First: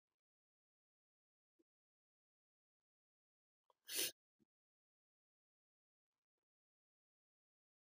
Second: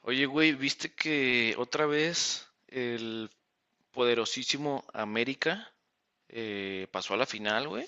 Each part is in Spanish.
Oye, güey, ¿viste que otra vez el poderosísimo América pasó a la final, güey?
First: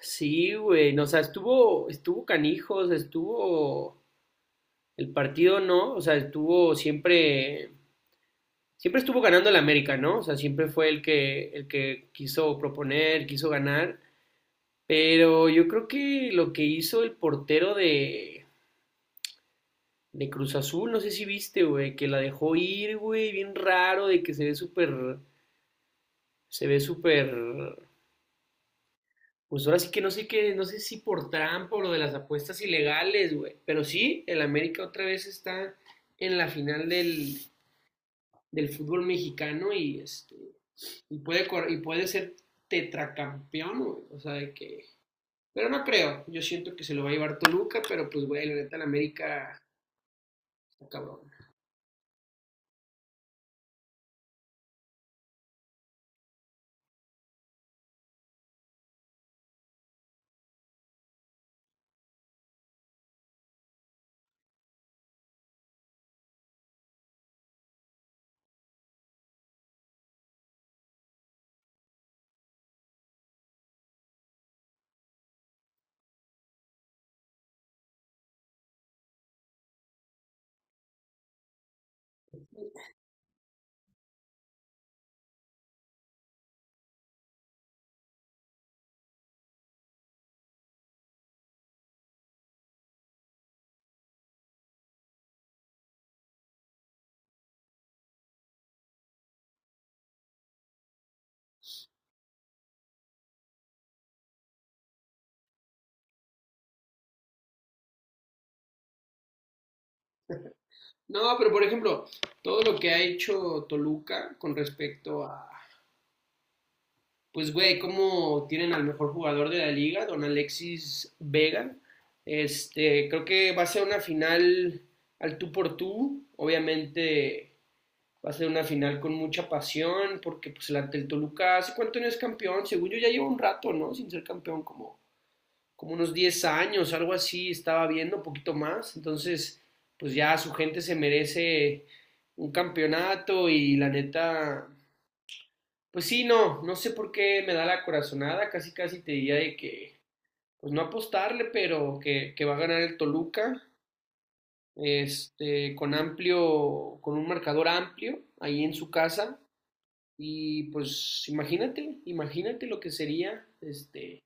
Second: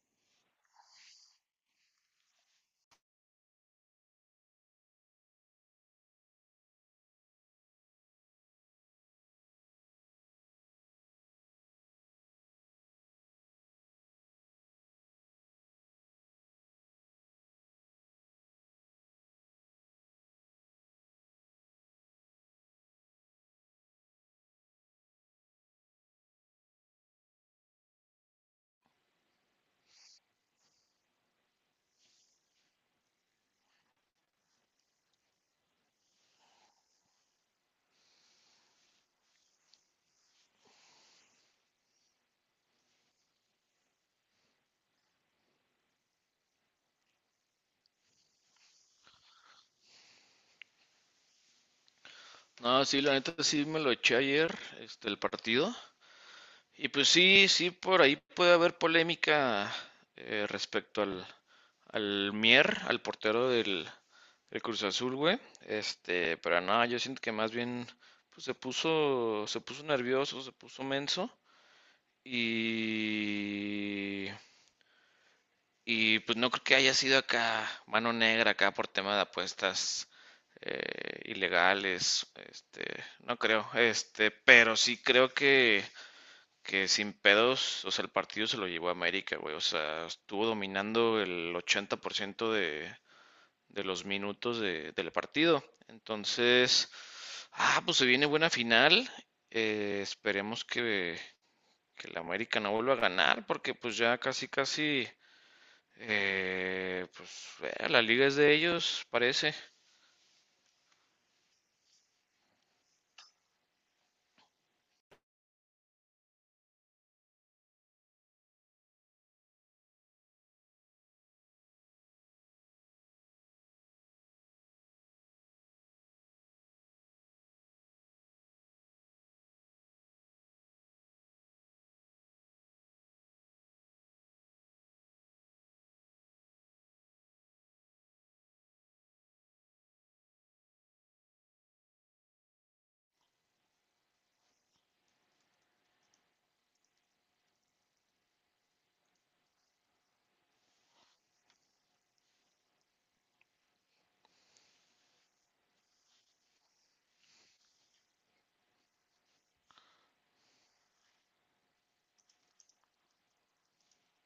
Sí, güey, no, o sea, estuvo canijos, estuvo el partido, ¿no? O sea, estuvo siempre, siempre estuvo ganando el América, ¿no? O sea, siempre fue el que quiso proponer, quiso ganar, pero yo creo que lo que hizo el portero de Cruz Azul, no sé si viste, güey, que la dejó ir, güey, bien raro, de que se ve súper, se ve súper. Pues ahora sí que no sé qué, no sé si por trampa o lo de las apuestas ilegales, güey. Pero sí, el América otra vez está en la final del, del fútbol mexicano y y y puede ser tetracampeón, güey. O sea, de que pero no creo. Yo siento que se lo va a llevar Toluca, pero pues güey, la neta el América está cabrón. No, sí, la neta sí me lo eché ayer, este, el partido. Y pues sí, sí, por ahí puede haber polémica respecto al Mier, al portero del Cruz Azul, güey. Este, pero no, yo siento que más bien pues, se puso nervioso, se puso menso. Y Y pues no creo que haya sido acá mano negra, acá por tema de apuestas ilegales, este, no creo, este, pero sí creo que sin pedos, o sea, el partido se lo llevó a América, güey, o sea, estuvo dominando el 80% de los minutos del partido. Entonces, pues se viene buena final, esperemos que la América no vuelva a ganar, porque pues ya casi, casi la liga es de ellos, parece. No, pero por ejemplo, todo lo que ha hecho Toluca con respecto a. Pues, güey, como tienen al mejor jugador de la liga, don Alexis Vega. Creo que va a ser una final al tú por tú. Obviamente va a ser una final con mucha pasión, porque pues el ante el Toluca, ¿hace cuánto no es campeón? Según yo ya lleva un rato, ¿no? Sin ser campeón, como, como unos 10 años, algo así, estaba viendo, un poquito más. Entonces, pues ya su gente se merece un campeonato y la neta pues sí, no, no sé por qué me da la corazonada, casi casi te diría de que, pues no apostarle, pero que va a ganar el Toluca, con amplio, con un marcador amplio, ahí en su casa, y pues imagínate, imagínate lo que sería,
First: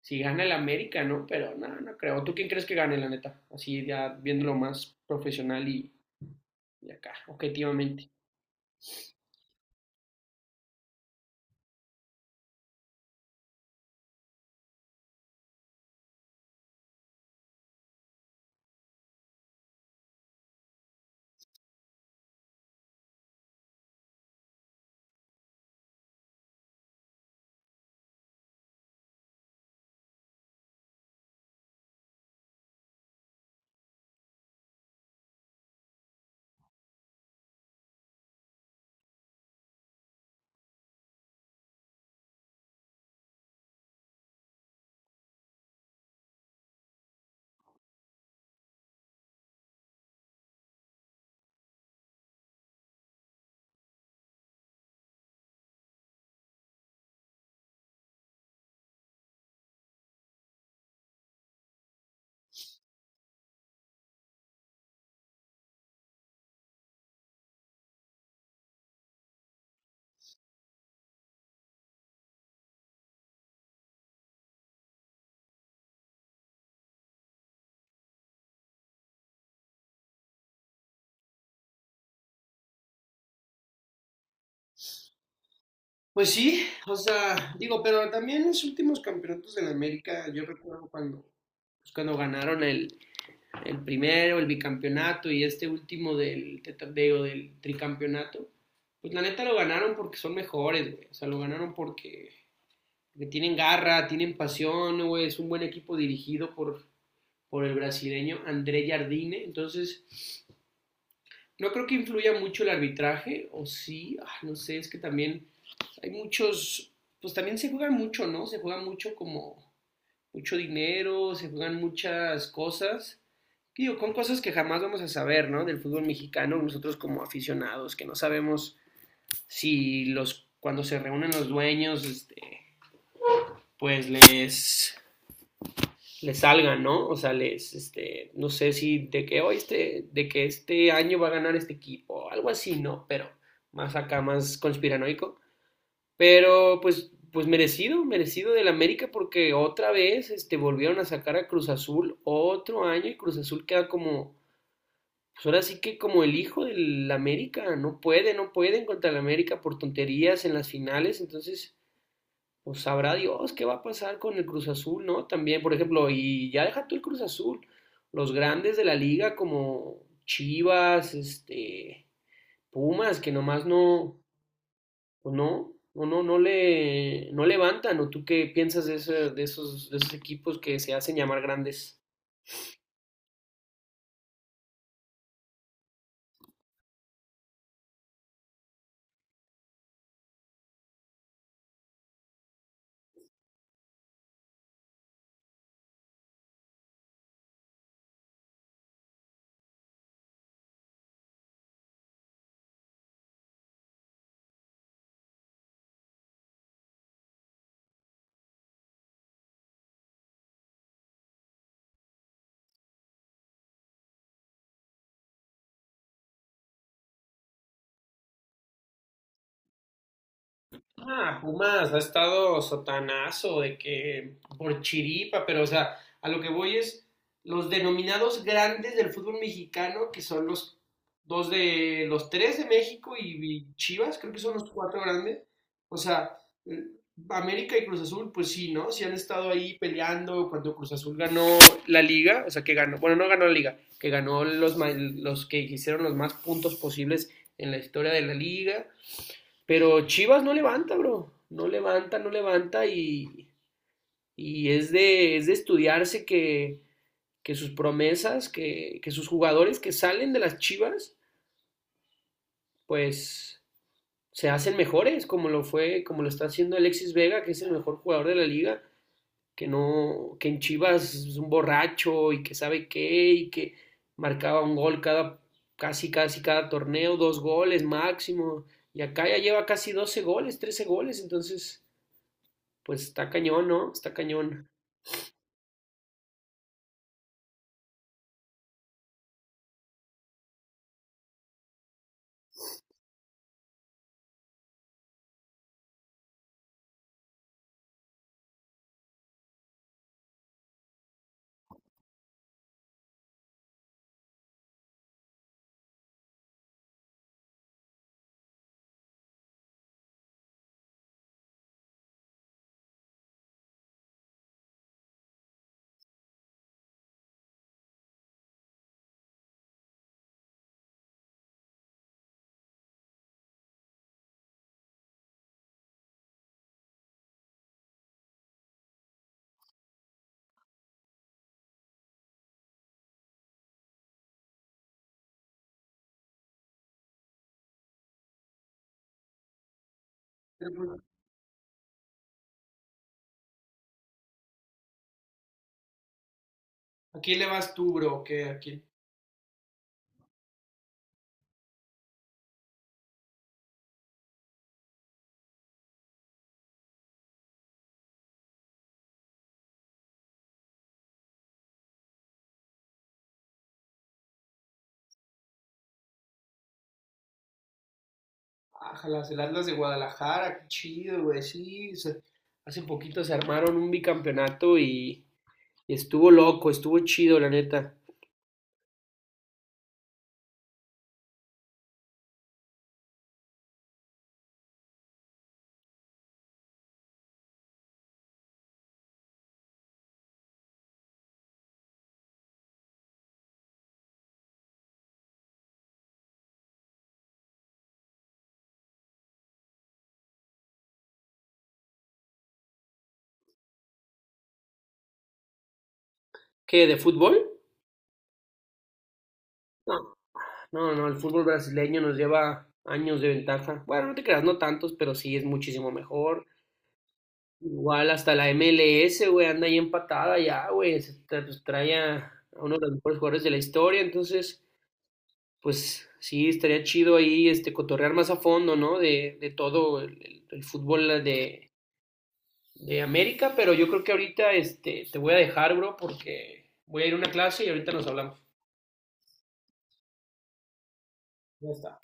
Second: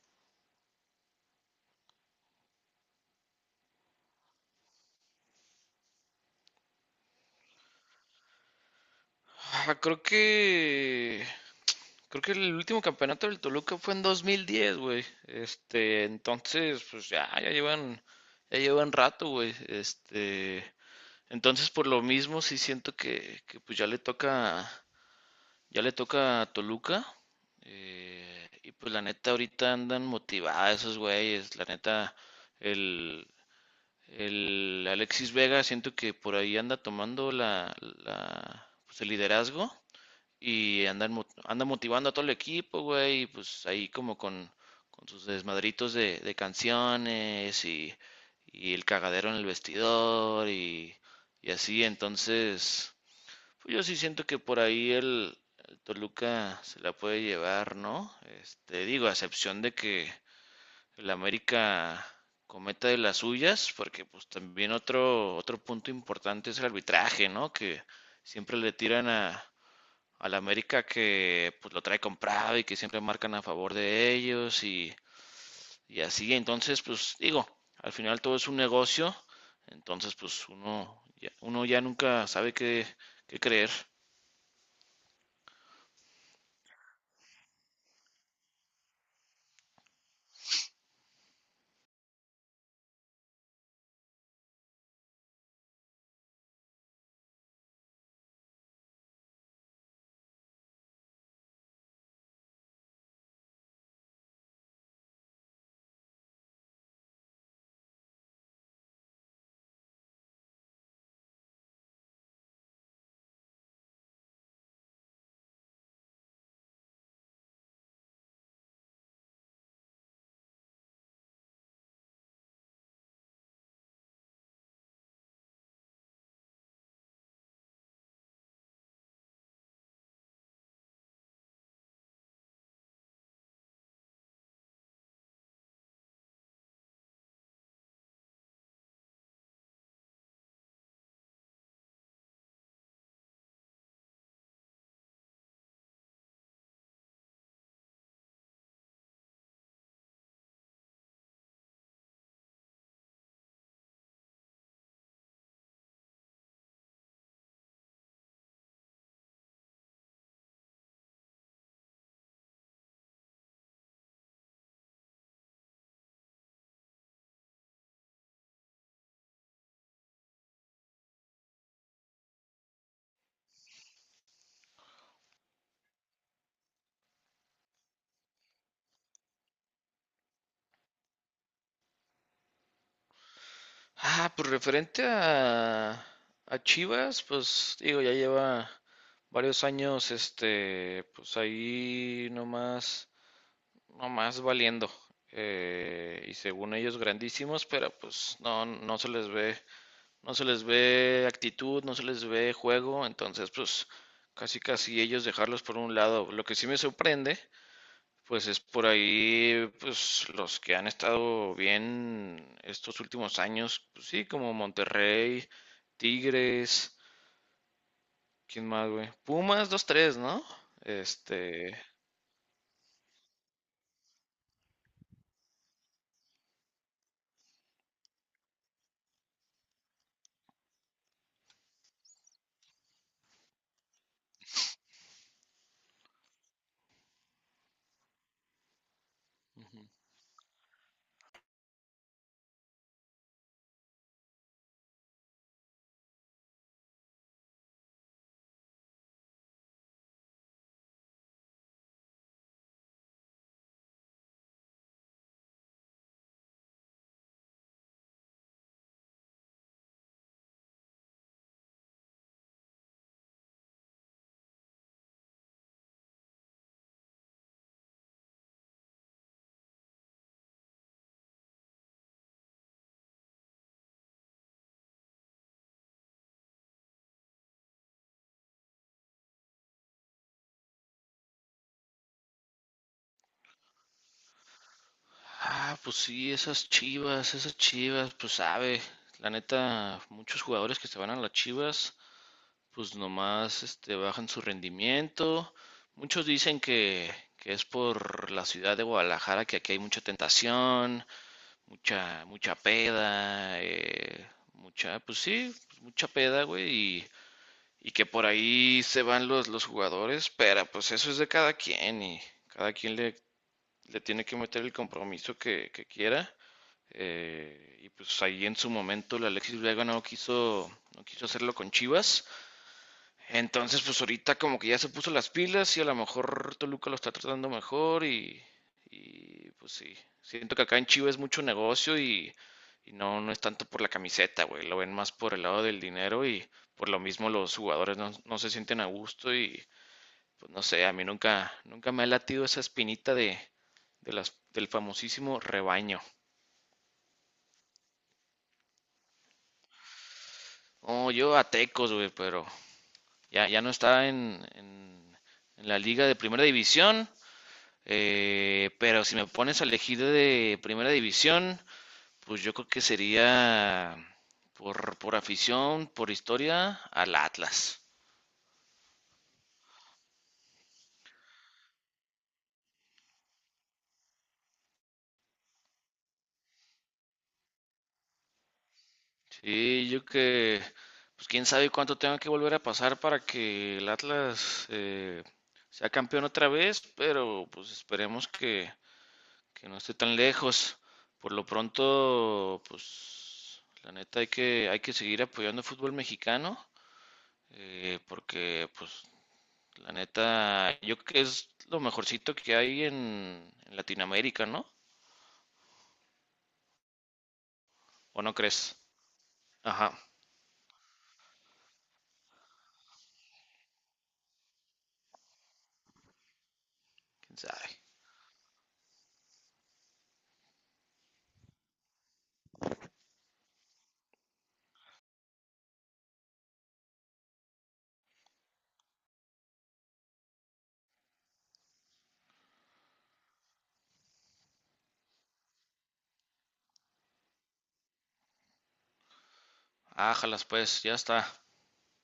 si gana el América, ¿no? Pero no, no creo. ¿Tú quién crees que gane, la neta? Así ya viéndolo más profesional y acá, objetivamente. Ah, creo que el último campeonato del Toluca fue en 2010, güey. Este, entonces, pues ya llevan rato, güey. Este, entonces por lo mismo sí siento que pues ya le toca a Toluca. Y pues la neta ahorita andan motivadas esos güeyes, la neta el El Alexis Vega siento que por ahí anda tomando pues, el liderazgo y anda motivando a todo el equipo, güey, y pues ahí como con sus desmadritos de canciones y el cagadero en el vestidor y así, entonces, pues yo sí siento que por ahí el Toluca se la puede llevar, ¿no? Este, digo, a excepción de que el América cometa de las suyas, porque pues también otro punto importante es el arbitraje, ¿no? Que siempre le tiran al América que pues lo trae comprado y que siempre marcan a favor de ellos y así. Entonces, pues digo, al final todo es un negocio, entonces pues uno ya nunca sabe qué creer. Pues sí, o sea, digo, pero también los últimos campeonatos de la América, yo recuerdo cuando, pues, cuando ganaron el primero, el bicampeonato y este último digo, del tricampeonato, pues la neta lo ganaron porque son mejores, güey. O sea, lo ganaron porque, porque tienen garra, tienen pasión, güey. Es un buen equipo dirigido por el brasileño André Jardine. Entonces, no creo que influya mucho el arbitraje, o sí, no sé, es que también hay muchos, pues también se juega mucho, ¿no? Se juega mucho como mucho dinero, se juegan muchas cosas. Digo, con cosas que jamás vamos a saber, ¿no? Del fútbol mexicano, nosotros como aficionados, que no sabemos si los, cuando se reúnen los dueños, pues les les salgan, ¿no? O sea, les, no sé si de que hoy de que este año va a ganar este equipo, algo así, ¿no? Pero más acá, más conspiranoico. Pero pues, pues merecido del América porque otra vez, volvieron a sacar a Cruz Azul otro año y Cruz Azul queda como, pues ahora sí que como el hijo del América, no pueden contra el América por tonterías en las finales, entonces pues sabrá Dios qué va a pasar con el Cruz Azul, ¿no? También, por ejemplo, y ya deja tú el Cruz Azul, los grandes de la liga como Chivas, Pumas, que nomás no, pues no, no levantan, ¿o tú qué piensas de, de esos equipos que se hacen llamar grandes? Ah, pues referente a Chivas, pues digo, ya lleva varios años, este, pues ahí nomás, nomás valiendo. Y según ellos grandísimos, pero pues no se les ve, no se les ve actitud, no se les ve juego, entonces pues casi casi ellos dejarlos por un lado. Lo que sí me sorprende pues es por ahí, pues los que han estado bien estos últimos años, pues sí, como Monterrey, Tigres, ¿quién más, güey? Pumas dos tres, ¿no? Este. Pumas ha estado sotanazo de que por chiripa, pero o sea, a lo que voy es los denominados grandes del fútbol mexicano, que son los dos de los tres de México y Chivas, creo que son los cuatro grandes. O sea, eh, América y Cruz Azul, pues sí, ¿no? Sí han estado ahí Ujú. peleando cuando Cruz Azul ganó la liga, o sea, que ganó, bueno, no ganó la liga, que ganó los que hicieron los más puntos posibles en la historia de la liga, pero Chivas no levanta, bro. No levanta, no levanta y es de estudiarse que, sus promesas, que sus jugadores que salen de las Chivas, pues se hacen mejores, como lo fue, como lo está haciendo Alexis Vega, que es el mejor jugador de la liga, que no, que en Chivas es un borracho y que sabe qué, y que marcaba un gol cada, casi cada torneo, 2 goles máximo, y acá ya lleva casi 12 goles, 13 goles, entonces. Pues está cañón, ¿no? Está cañón. Ah, pues sí, esas Chivas, pues sabe, la neta, muchos jugadores que se van a las Chivas, pues nomás este, bajan su rendimiento. Muchos dicen que es por la ciudad de Guadalajara, que aquí hay mucha tentación, mucha, mucha peda, mucha, pues sí, pues mucha peda, güey, y que por ahí se van los jugadores, pero pues eso es de cada quien y cada quien le tiene que meter el compromiso que quiera. Y pues ahí en su momento el Alexis Vega no quiso hacerlo con Chivas. Entonces, pues ahorita como que ya se puso las pilas y a lo mejor Toluca lo está tratando mejor pues sí, siento que acá en Chivas es mucho negocio y no es tanto por la camiseta, güey, lo ven más por el lado del dinero y por lo mismo los jugadores no se sienten a gusto y pues no Pero, sé, a pues, mí nunca, nunca me ha latido esa espinita del famosísimo rebaño. ¿a quién le vas tú, bro? ¿Qué? ¿A quién? Oh, yo a Tecos, güey, pero ya no está en la liga de primera división. Pero si me pones a elegir de primera división, pues yo creo que sería por afición, por historia, al Atlas. Ájalas, el Atlas de Guadalajara, qué chido, güey, sí. Hace poquito se armaron un bicampeonato y estuvo loco, estuvo chido, la neta. Sí, pues quién sabe cuánto tenga que volver a pasar para que el Atlas sea campeón otra vez, pero pues esperemos que no esté tan lejos. Por lo pronto, pues la neta hay que seguir apoyando el fútbol mexicano, porque pues la neta, yo creo que es lo mejorcito que hay en Latinoamérica, ¿no? ¿Qué? ¿De fútbol? ¿O no crees? No, Ajá, no, no, el fútbol brasileño nos lleva años de ventaja. Bueno, no te creas, no tantos, pero sí es muchísimo mejor. quién sabe. Igual hasta la MLS, güey, anda ahí empatada ya, güey. Pues, trae a uno de los mejores jugadores de la historia. Entonces, pues sí, estaría chido ahí cotorrear más a fondo, ¿no? De todo el, el fútbol de América. Pero yo creo que ahorita te voy a dejar, bro, porque voy a ir a una clase y ahorita nos hablamos. Ájalas, pues, ya está. Ya está.